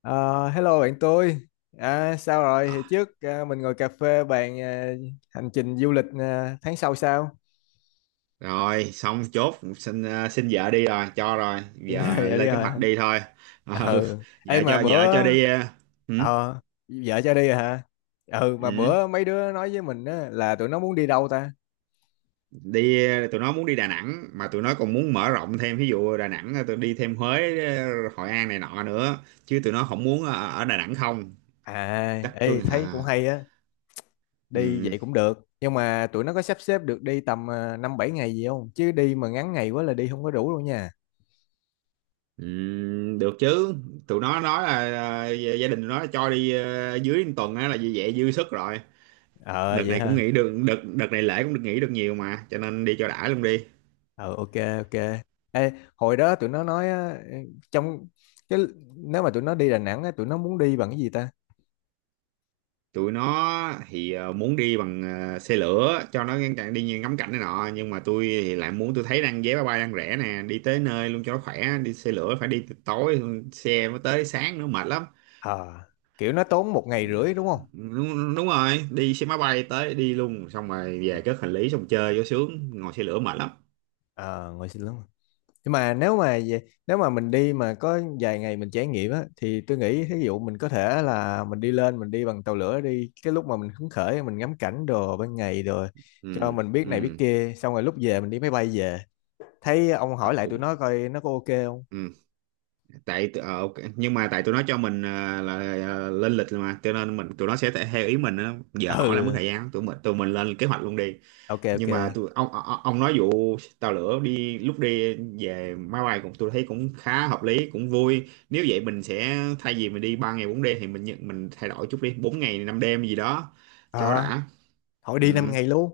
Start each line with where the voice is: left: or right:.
left: Ờ, Hello bạn tôi. À, sao rồi? Hồi
right: À,
left: trước à, mình ngồi cà phê bàn à, hành trình du lịch à, tháng sau sao?
right: rồi xong chốt xin vợ đi rồi cho rồi giờ
left: Vậy đi
right: lên kế
left: rồi.
right: hoạch
left: Hả?
right: đi thôi.
left: À,
right: Ờ, ừ,
left: ừ. Ê
right: vợ
left: mà
right: cho
left: bữa
right: vợ cho đi ừ,
left: ờ vợ cho đi rồi hả? Ừ mà
right: ừ,
left: bữa mấy đứa nói với mình á, là tụi nó muốn đi đâu ta?
right: đi tụi nó muốn đi Đà Nẵng, mà tụi nó còn muốn mở rộng thêm, ví dụ Đà Nẵng tụi đi thêm Huế, Hội An này nọ nữa, chứ tụi nó không muốn ở Đà Nẵng không.
left: À,
right: Chắc
left: ê
right: tôi
left: thấy
right: à,
left: cũng hay á, đi
right: ừ,
left: vậy cũng được. Nhưng mà tụi nó có sắp xếp được đi tầm à, năm bảy ngày gì không? Chứ đi mà ngắn ngày quá là đi không có đủ đâu nha.
right: ừ, được chứ. Tụi nó nói là gia gia đình tụi nó cho đi dưới một tuần á là như vậy dư sức rồi.
left: Ờ
right: Đợt
left: vậy
right: này cũng
left: hả?
right: nghỉ được, đợt đợt này lễ cũng được nghỉ được nhiều mà, cho nên đi cho đã luôn đi.
left: Ừ, ok, ok. Ê, hồi đó tụi nó nói á, trong cái nếu mà tụi nó đi Đà Nẵng á, tụi nó muốn đi bằng cái gì ta?
right: Tụi nó thì muốn đi bằng xe lửa cho nó ngăn chặn, đi ngắm cảnh này nọ, nhưng mà tôi thì lại muốn, tôi thấy đang vé máy bay đang rẻ nè, đi tới nơi luôn cho nó khỏe. Đi xe lửa phải đi từ tối, xe mới tới sáng, nữa mệt lắm.
left: Ờ, kiểu nó tốn một ngày rưỡi đúng không?
right: Đúng, đúng rồi, đi xe máy bay tới đi luôn, xong rồi
left: Ừ.
right: về cất hành lý, xong chơi vô sướng. Ngồi xe lửa mệt lắm.
left: ờ Ngồi xin lắm, nhưng mà nếu mà nếu mà mình đi mà có vài ngày mình trải nghiệm á thì tôi nghĩ ví dụ mình có thể là mình đi lên, mình đi bằng tàu lửa đi, cái lúc mà mình hứng khởi mình ngắm cảnh đồ ban ngày rồi cho
right: Ừ,
left: mình biết này biết
right: ừ,
left: kia, xong rồi lúc về mình đi máy bay về. Thấy ông hỏi lại
right: cũng
left: tụi nó coi nó có ok không.
right: ừ. Tại ok. Nhưng mà tại tụi nó cho mình là lên lịch rồi mà, cho nên mình tụi nó sẽ theo ý mình á. Giờ hỏi là mất
left: Ừ,
right: thời gian, tụi mình lên kế hoạch luôn đi.
left: ok, ok.
right: Nhưng mà tụi ông nói vụ tàu lửa đi, lúc đi về máy bay, cũng tôi thấy cũng khá hợp lý cũng vui. Nếu vậy mình sẽ, thay vì mình đi 3 ngày 4 đêm thì mình mình thay đổi chút đi 4 ngày 5 đêm gì đó cho
left: Ờ.
right: đã.
left: Thôi đi 5
right: Ừ,
left: ngày luôn.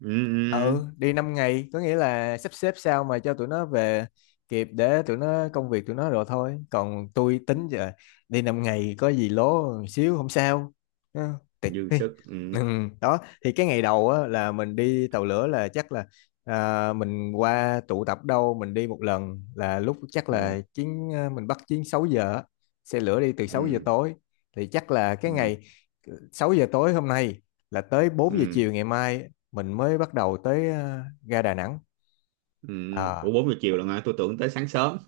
right: ừ, ừ, ừ.
left: Ừ, đi 5 ngày, có nghĩa là sắp xếp sao mà cho tụi nó về kịp để tụi nó công việc tụi nó rồi thôi. Còn tôi tính giờ đi 5 ngày có gì lố một xíu không sao. Ừ, tiệt
right: Dư
left: đi.
right: sức. Ừ,
left: Ừ, đó, thì cái ngày đầu á, là mình đi tàu lửa là chắc là à, mình qua tụ tập đâu mình đi một lần là lúc chắc
right: ừ,
left: là chuyến à, mình bắt chuyến 6 giờ á. Xe lửa đi từ sáu giờ
right: ừ,
left: tối thì chắc là cái
right: ừ,
left: ngày 6 giờ tối hôm nay là tới bốn giờ
right: ừ,
left: chiều ngày mai mình mới bắt đầu tới ga Đà Nẵng.
right: ừ.
left: À,
right: Ủa, 4 giờ chiều là hả? Tôi tưởng tới sáng sớm.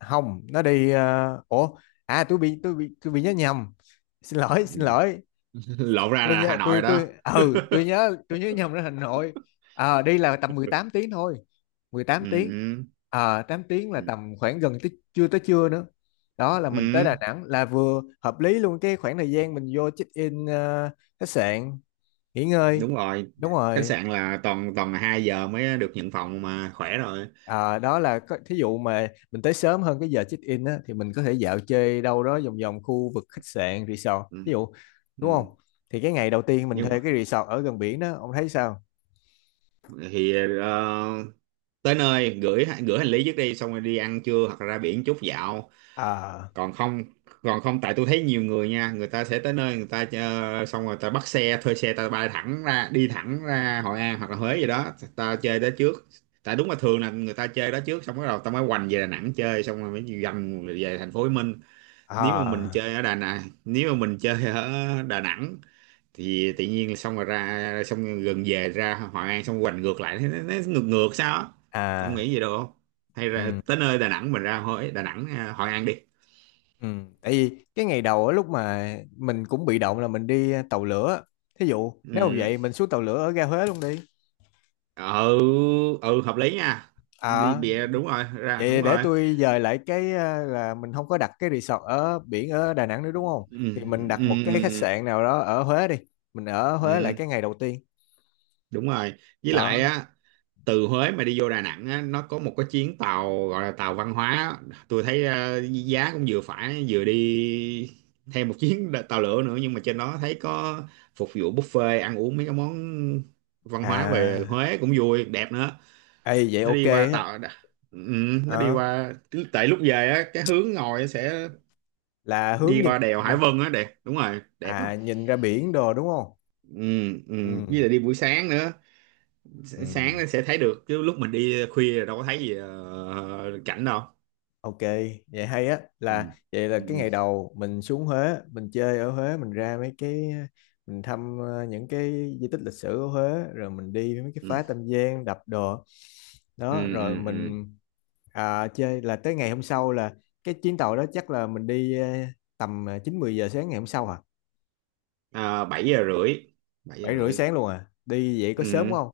left: không nó đi ủa, à tôi bị nhớ nhầm, xin lỗi xin
right: Ừ.
left: lỗi.
right: Lộn ra
left: tôi
right: là Hà
left: nhớ
right: Nội rồi
left: tôi
right: đó.
left: tôi ừ tôi nhớ tôi nhớ nhầm ra Hà Nội. À, đi là tầm 18 tiếng thôi, 18 tiếng.
right: Ừ,
left: À, 8 tiếng là
right: ừ,
left: tầm khoảng gần tới, chưa tới trưa nữa.
right: ừ,
left: Đó là mình tới
right: ừ,
left: Đà Nẵng là vừa hợp lý luôn, cái khoảng thời gian mình vô check in khách sạn nghỉ ngơi.
right: đúng rồi.
left: Đúng
right: Khách
left: rồi.
right: sạn là toàn toàn là 2 giờ mới được nhận phòng, mà khỏe rồi.
left: Ờ, đó là có, thí dụ mà mình tới sớm hơn cái giờ check-in á, thì mình có thể dạo chơi đâu đó vòng vòng khu vực khách sạn, resort,
right: Ừ,
left: thí dụ. Đúng
right: ừ.
left: không? Thì cái ngày đầu tiên mình
right: nhưng mà-
left: thuê cái resort ở gần biển đó, ông thấy sao?
right: thì ờ, tới nơi gửi gửi hành lý trước, đi xong rồi đi ăn trưa hoặc là ra biển chút dạo.
left: À,
right: Còn không còn không tại tôi thấy nhiều người nha, người ta sẽ tới nơi, người ta xong rồi ta bắt xe thuê xe, ta bay thẳng ra, đi thẳng ra Hội An hoặc là Huế gì đó, ta chơi đó trước. Tại đúng là thường là người ta chơi đó trước, xong bắt đầu ta mới hoành về Đà Nẵng chơi, xong rồi mới dần về thành phố Hồ Chí Minh. Nếu mà mình
left: à,
right: chơi ở Đà Nẵng nếu mà mình chơi ở Đà Nẵng thì tự nhiên là xong rồi ra, xong rồi gần về ra Hội An, xong hoành ngược lại, nó ngược ngược sao á. Ông
left: à,
right: nghĩ gì được không? Hay là
left: ừ,
right: tới nơi Đà Nẵng mình ra Huế, Đà Nẵng, Hội An đi.
left: ừ. Tại vì cái ngày đầu á, lúc mà mình cũng bị động là mình đi tàu lửa. Thí dụ nếu mà
right: Ừ.
left: vậy mình xuống tàu lửa ở ga Huế luôn đi.
right: Ừ, ừ, hợp lý nha. Đi
left: À,
right: bịa đúng rồi, ra
left: vậy
right: đúng
left: để
right: rồi.
left: tôi dời lại cái là mình không có đặt cái resort ở biển ở Đà Nẵng nữa đúng không?
right: Ừ,
left: Thì mình đặt một
right: ừ,
left: cái
right: ừ,
left: khách
right: ừ,
left: sạn nào đó ở Huế đi. Mình ở Huế lại
right: ừ,
left: cái ngày đầu tiên.
right: đúng rồi. Với
left: Đó.
right: lại á, từ Huế mà đi vô Đà Nẵng á, nó có một cái chuyến tàu gọi là tàu văn hóa á. Tôi thấy giá cũng vừa phải, vừa đi thêm một chuyến tàu lửa nữa, nhưng mà trên đó thấy có phục vụ buffet ăn uống mấy cái món văn hóa về
left: À,
right: Huế, cũng vui đẹp nữa.
left: ê vậy
right: Nó
left: ok
right: đi qua
left: á.
right: tàu Ừ, nó đi
left: Ờ,
right: qua, tại lúc về á cái hướng ngồi sẽ
left: là hướng
right: đi
left: nhìn,
right: qua đèo Hải Vân á đẹp. Đúng rồi, đẹp lắm.
left: à nhìn ra biển đồ đúng không?
right: Ừ, ừ.
left: Ừ.
right: Với lại đi buổi sáng nữa.
left: Ừ.
right: Sáng nó sẽ thấy được, chứ lúc mình đi khuya là đâu có thấy gì cảnh đâu.
left: Ok, vậy hay á,
right: Ừ.
left: là vậy là
right: Ừ.
left: cái
right: Ừ.
left: ngày đầu mình xuống Huế, mình chơi ở Huế, mình ra mấy cái, mình thăm những cái di tích lịch sử ở Huế, rồi mình đi mấy cái
right: Ừ.
left: phá Tam Giang, đập đồ.
right: Ừ.
left: Đó, rồi
right: Ừ. Ừ.
left: mình à, chơi là tới ngày hôm sau là cái chuyến tàu đó chắc là mình đi tầm 9 10 giờ sáng ngày hôm sau hả?
right: À, 7 giờ rưỡi, 7 giờ
left: 7 rưỡi
right: rưỡi.
left: sáng luôn à. Đi vậy có sớm
right: Ừ.
left: không?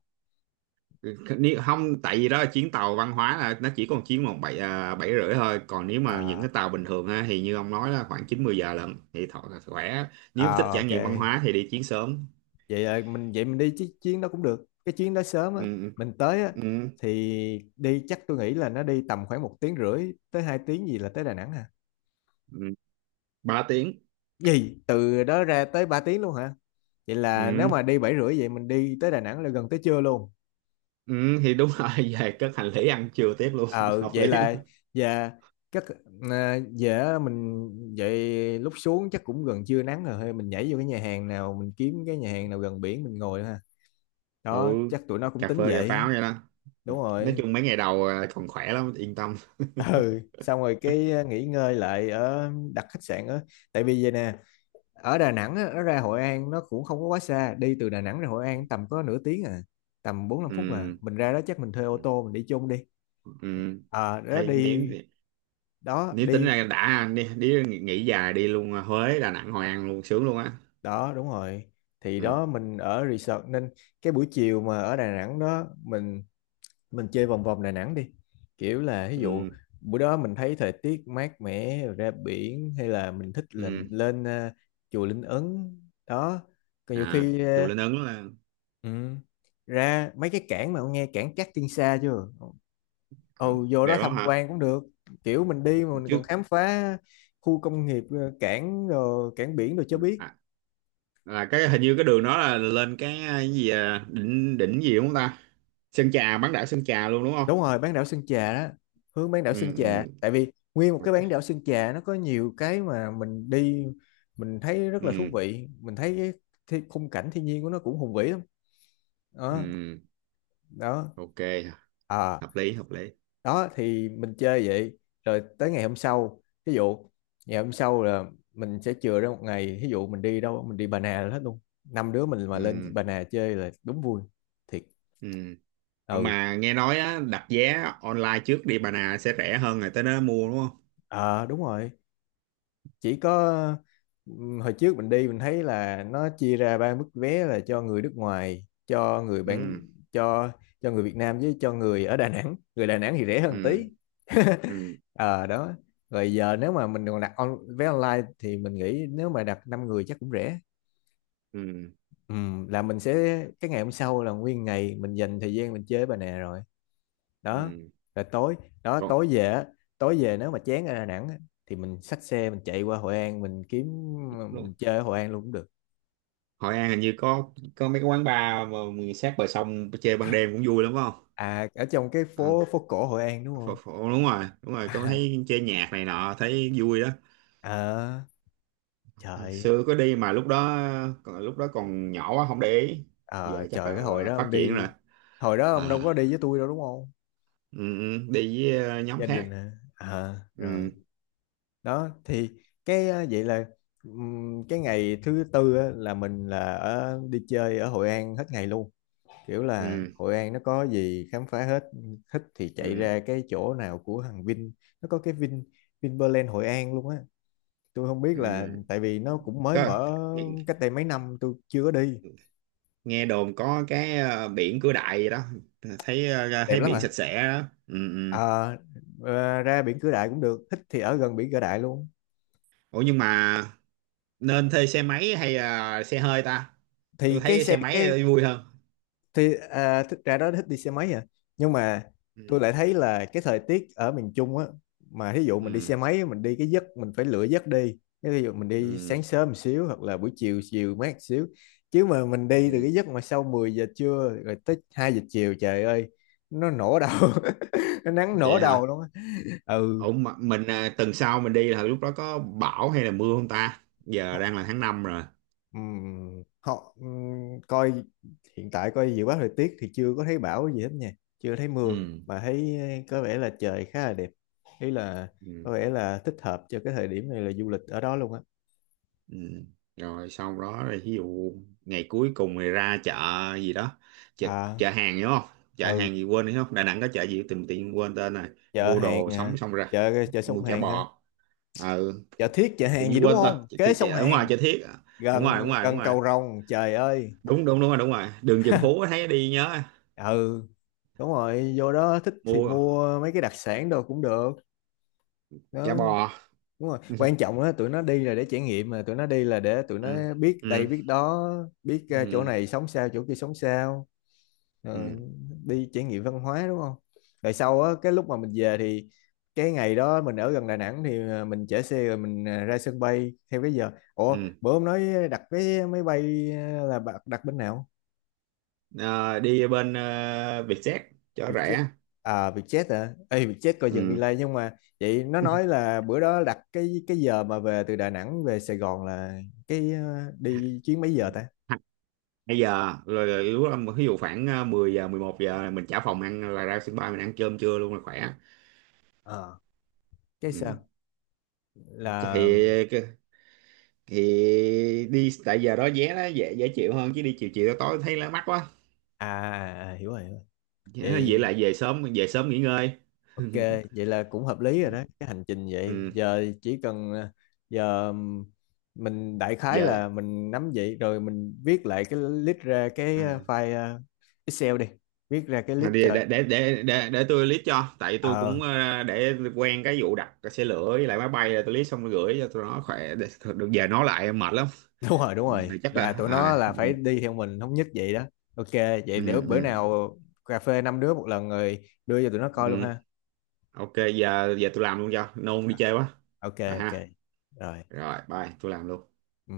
right: Không, tại vì đó là chuyến tàu văn hóa là nó chỉ còn chuyến bảy à, bảy rưỡi thôi. Còn nếu mà những
left: À,
right: cái tàu bình thường ha, thì như ông nói là khoảng chín mười giờ lận thì thọ là khỏe. Nếu thích
left: à,
right: trải
left: ok.
right: nghiệm văn hóa thì đi chuyến sớm.
left: Vậy là mình, vậy mình đi chiếc chuyến đó cũng được, cái chuyến đó sớm
right: Ừ.
left: á, mình tới á
right: Ừ. Ừ.
left: thì đi, chắc tôi nghĩ là nó đi tầm khoảng một tiếng rưỡi tới hai tiếng gì là tới Đà Nẵng hả?
right: Ừ, 3 tiếng.
left: Gì từ đó ra tới 3 tiếng luôn hả? Vậy là nếu
right: Ừ,
left: mà đi bảy rưỡi vậy mình đi tới Đà Nẵng là gần tới trưa luôn.
right: Ừ, thì đúng rồi. Về cất hành lý, ăn trưa tiếp luôn.
left: Ờ
right: Hợp
left: Vậy
right: lý
left: là
right: luôn.
left: và các à, về mình, vậy lúc xuống chắc cũng gần trưa nắng rồi thôi mình nhảy vô cái nhà hàng nào, mình kiếm cái nhà hàng nào gần biển mình ngồi ha.
right: Ừ,
left: Đó chắc tụi nó cũng
right: cà
left: tính
right: phê cà
left: vậy.
right: pháo vậy đó.
left: Đúng
right: Nói
left: rồi.
right: chung mấy ngày đầu à, còn khỏe lắm yên tâm.
left: Ừ, xong rồi cái nghỉ ngơi lại ở đặt khách sạn á. Tại vì vậy nè, ở Đà Nẵng á, nó ra Hội An nó cũng không có quá xa, đi từ Đà Nẵng ra Hội An tầm có nửa tiếng à, tầm bốn năm phút, mà
right: Ừ,
left: mình ra đó chắc mình thuê ô tô mình đi chung đi.
right: ừ.
left: Ờ đó
right: Hay,
left: đi,
right: nếu
left: đó
right: nếu tính
left: đi,
right: ra đã đi nghỉ dài đi luôn à, Huế Đà Nẵng Hội An luôn sướng luôn á.
left: đó đúng rồi. Thì
right: Ừ,
left: đó mình ở resort nên cái buổi chiều mà ở Đà Nẵng đó mình chơi vòng vòng Đà Nẵng đi, kiểu là ví dụ
right: ừ,
left: bữa đó mình thấy thời tiết mát mẻ rồi ra biển, hay là mình thích là mình
right: ừ.
left: lên chùa Linh Ấn. Đó, còn nhiều
right: À,
left: khi
right: chùa Linh Ứng là
left: ừ, ra mấy cái cảng, mà ông nghe cảng Cát Tiên Sa chưa?
right: à,
left: Ừ, vô đó
right: đẹp lắm
left: tham
right: hả.
left: quan cũng được, kiểu mình đi mà mình còn
right: Trước
left: khám phá khu công nghiệp cảng rồi cảng biển rồi cho biết.
right: à, là cái hình như cái đường đó là lên cái à, cái gì à, đỉnh đỉnh gì đúng không ta? Sơn Trà, bán đảo Sơn Trà luôn đúng không?
left: Đúng rồi bán đảo Sơn Trà đó, hướng bán đảo
right: Ừ,
left: Sơn Trà,
right: ừ.
left: tại vì nguyên một cái
right: Ok.
left: bán đảo Sơn Trà nó có nhiều cái mà mình đi mình thấy rất là thú
right: Ừ,
left: vị. Mình thấy cái khung cảnh thiên nhiên của nó cũng hùng vĩ lắm. Đó.
right: ừ,
left: Đó.
right: ok,
left: À.
right: hợp lý hợp lý.
left: Đó thì mình chơi vậy, rồi tới ngày hôm sau ví dụ, ngày hôm sau là mình sẽ chừa ra một ngày, ví dụ mình đi đâu mình đi Bà Nà là hết luôn, năm đứa mình mà
right: Ừ,
left: lên Bà Nà chơi là đúng vui thiệt.
right: ừ. Ờ,
left: Ừ.
right: mà nghe nói á, đặt vé online trước đi Bà Nà sẽ rẻ hơn rồi tới đó mua đúng không?
left: À, đúng rồi. Chỉ có hồi trước mình đi, mình thấy là nó chia ra ba mức vé, là cho người nước ngoài, cho người bản,
right: Ừ,
left: cho người Việt Nam, với cho người ở Đà Nẵng. Người Đà Nẵng thì rẻ hơn
right: ừ,
left: tí.
right: ừ,
left: Ờ đó, rồi giờ nếu mà mình còn đặt on, vé online thì mình nghĩ nếu mà đặt 5 người chắc cũng rẻ.
right: ừ,
left: Ừ, là mình sẽ, cái ngày hôm sau là nguyên ngày mình dành thời gian mình chơi với bà nè rồi. Đó
right: ừ,
left: là tối, đó
right: còn.
left: tối về á, tối về nếu mà chán ở Đà Nẵng á, thì mình xách xe mình chạy qua Hội An mình kiếm,
right: Đúng.
left: mình chơi ở Hội An luôn cũng được.
right: Hội An hình như có mấy cái quán bar mà sát bờ sông chơi ban đêm cũng vui lắm phải không?
left: À, ở trong cái
right: Ừ,
left: phố, phố cổ Hội An đúng
right: phổ,
left: không?
right: phổ, đúng rồi, đúng rồi, có
left: À,
right: thấy chơi nhạc này nọ thấy vui đó.
left: ờ,
right: Hồi
left: trời,
right: xưa có đi mà lúc đó còn nhỏ quá không để ý.
left: ờ,
right: Giờ chắc
left: trời, cái hồi
right: là
left: đó
right: phát
left: ông
right: triển rồi.
left: đi, hồi đó ông đâu
right: À,
left: có đi với tôi đâu đúng không?
right: ừ, ừ, đi với nhóm
left: Gia đình
right: khác.
left: hả? À, rồi.
right: Ừ,
left: Đó thì cái vậy là cái ngày thứ tư á, là mình là ở đi chơi ở Hội An hết ngày luôn. Kiểu là
right: ừ,
left: Hội An nó có gì khám phá hết, thích thì chạy
right: ừ,
left: ra cái chỗ nào của thằng Vin, nó có cái Vin, Vinpearl Hội An luôn á. Tôi không biết là
right: ừ.
left: tại vì nó cũng mới
right: Có,
left: mở
right: nghe,
left: cách đây mấy năm tôi chưa có đi.
right: nghe đồn có cái biển Cửa Đại gì đó thấy
left: Đẹp
right: thấy
left: lắm
right: biển
left: à.
right: sạch sẽ đó. Ừ, ừ.
left: Ờ, ờ, ra biển Cửa Đại cũng được, thích thì ở gần biển Cửa Đại luôn.
right: Ủa nhưng mà nên thuê xe máy hay là xe hơi ta? Tôi
left: Thì cái
right: thấy
left: xe,
right: xe máy
left: cái
right: vui hơn.
left: thì à, thích ra đó thích đi xe máy à, nhưng mà
right: Ừ,
left: tôi lại thấy là cái thời tiết ở miền Trung á, mà thí dụ mình đi
right: ừ,
left: xe máy mình đi cái giấc mình phải lựa giấc đi, cái ví dụ mình đi
right: ừ,
left: sáng sớm một xíu hoặc là buổi chiều chiều mát xíu, chứ mà mình đi từ
right: ừ.
left: cái giấc mà sau 10 giờ trưa rồi tới 2 giờ chiều, trời ơi nó nổ đầu. Nó nắng
right: Vậy
left: nổ đầu
right: hả?
left: luôn á. Ừ.
right: Ủa mà mình à, tuần sau mình đi là lúc đó có bão hay là mưa không ta? Giờ đang là tháng 5 rồi.
left: Họ coi hiện tại coi dự báo thời tiết thì chưa có thấy bão gì hết nha, chưa thấy mưa.
right: Ừ.
left: Mà thấy có vẻ là trời khá là đẹp. Ý là
right: Ừ.
left: có vẻ là thích hợp cho cái thời điểm này là du lịch ở đó luôn á.
right: Ừ. Rồi sau đó rồi, ví dụ ngày cuối cùng thì ra chợ gì đó, chợ,
left: À,
right: chợ hàng đúng không? Chợ
left: ừ,
right: hàng gì quên đúng không? Đà Nẵng có chợ gì tìm tiện quên tên này.
left: chợ
right: Mua
left: hàng
right: đồ
left: à,
right: sống xong ra
left: chợ chợ sông
right: mua chả
left: Hàn ha,
right: bò. Ừ,
left: chợ Thiết chợ
right: tự
left: Hàn gì
right: nhiên
left: đúng
right: quên tên
left: không,
right: chợ,
left: kế
right: Thi-
left: sông
right: chợ, đúng rồi,
left: Hàn,
right: chợ Thiết à. Đúng rồi,
left: gần
right: đúng rồi, đúng
left: gần
right: rồi,
left: cầu Rồng, trời ơi.
right: đúng, đúng, đúng rồi, đúng rồi, đường Trần Phú thấy đi nhớ.
left: Ừ, đúng rồi vô đó thích thì
right: Mua
left: mua mấy cái đặc sản đồ cũng được.
right: chả
left: Đó
right: bò.
left: đúng rồi, quan trọng á tụi nó đi là để trải nghiệm, mà tụi nó đi là để tụi
right: Ừ,
left: nó biết đây
right: ừ,
left: biết đó, biết chỗ
right: ừ,
left: này sống sao chỗ kia sống sao. Ờ,
right: ừ,
left: đi trải nghiệm văn hóa đúng không. Rồi sau á cái lúc mà mình về thì cái ngày đó mình ở gần Đà Nẵng thì mình chở xe rồi mình ra sân bay theo cái giờ, ủa
right: ừ.
left: bữa ông nói đặt vé máy bay là bạn đặt bên nào?
right: Ờ, đi bên Vietjet cho
left: Bị chết,
right: rẻ.
left: à bị chết hả, ê bị chết coi dừng
right: Ừ.
left: delay. Nhưng mà vậy nó nói là bữa đó đặt cái giờ mà về từ Đà Nẵng về Sài Gòn là cái đi chuyến mấy giờ ta?
right: Bây giờ rồi lúc đó ví dụ khoảng 10 giờ 11 giờ là mình trả phòng, ăn là ra sân bay mình ăn cơm trưa luôn là khỏe.
left: Ờ, cái
right: Ừ.
left: sao là
right: thì thì đi tại giờ đó vé nó dễ dễ chịu hơn, chứ đi chiều chiều tối thấy nó mắc quá.
left: à, à, à, hiểu rồi hiểu rồi.
right: Vậy
left: Vậy
right: là về sớm, về sớm nghỉ ngơi.
left: ok, vậy là cũng hợp lý rồi đó cái hành trình vậy,
right: Ừ.
left: giờ chỉ cần giờ mình đại khái
right: Giờ
left: là mình nắm vậy rồi, mình viết lại cái list ra cái
right: à,
left: file Excel đi, viết ra cái
right: thôi
left: list cho.
right: để tôi list cho, tại tôi
left: Ờ
right: cũng để quen cái vụ đặt xe lửa với lại máy bay, là tôi list xong rồi gửi cho tụi nó khỏe. Được, giờ nói lại mệt lắm.
left: đúng rồi đúng
right: Giờ
left: rồi,
right: chắc là
left: là tụi nó
right: à,
left: là
right: ừ,
left: phải đi theo mình thống nhất vậy đó. Ok vậy
right: ừ,
left: để bữa
right: ừ.
left: nào cà phê năm đứa một lần rồi đưa cho tụi nó coi luôn
right: Ừ.
left: ha.
right: Ok, giờ giờ tôi làm luôn cho nôn đi
left: À,
right: chơi quá.
left: ok
right: Rồi
left: ok,
right: ha.
left: rồi.
right: Rồi bye, tôi làm luôn.
left: Ừ.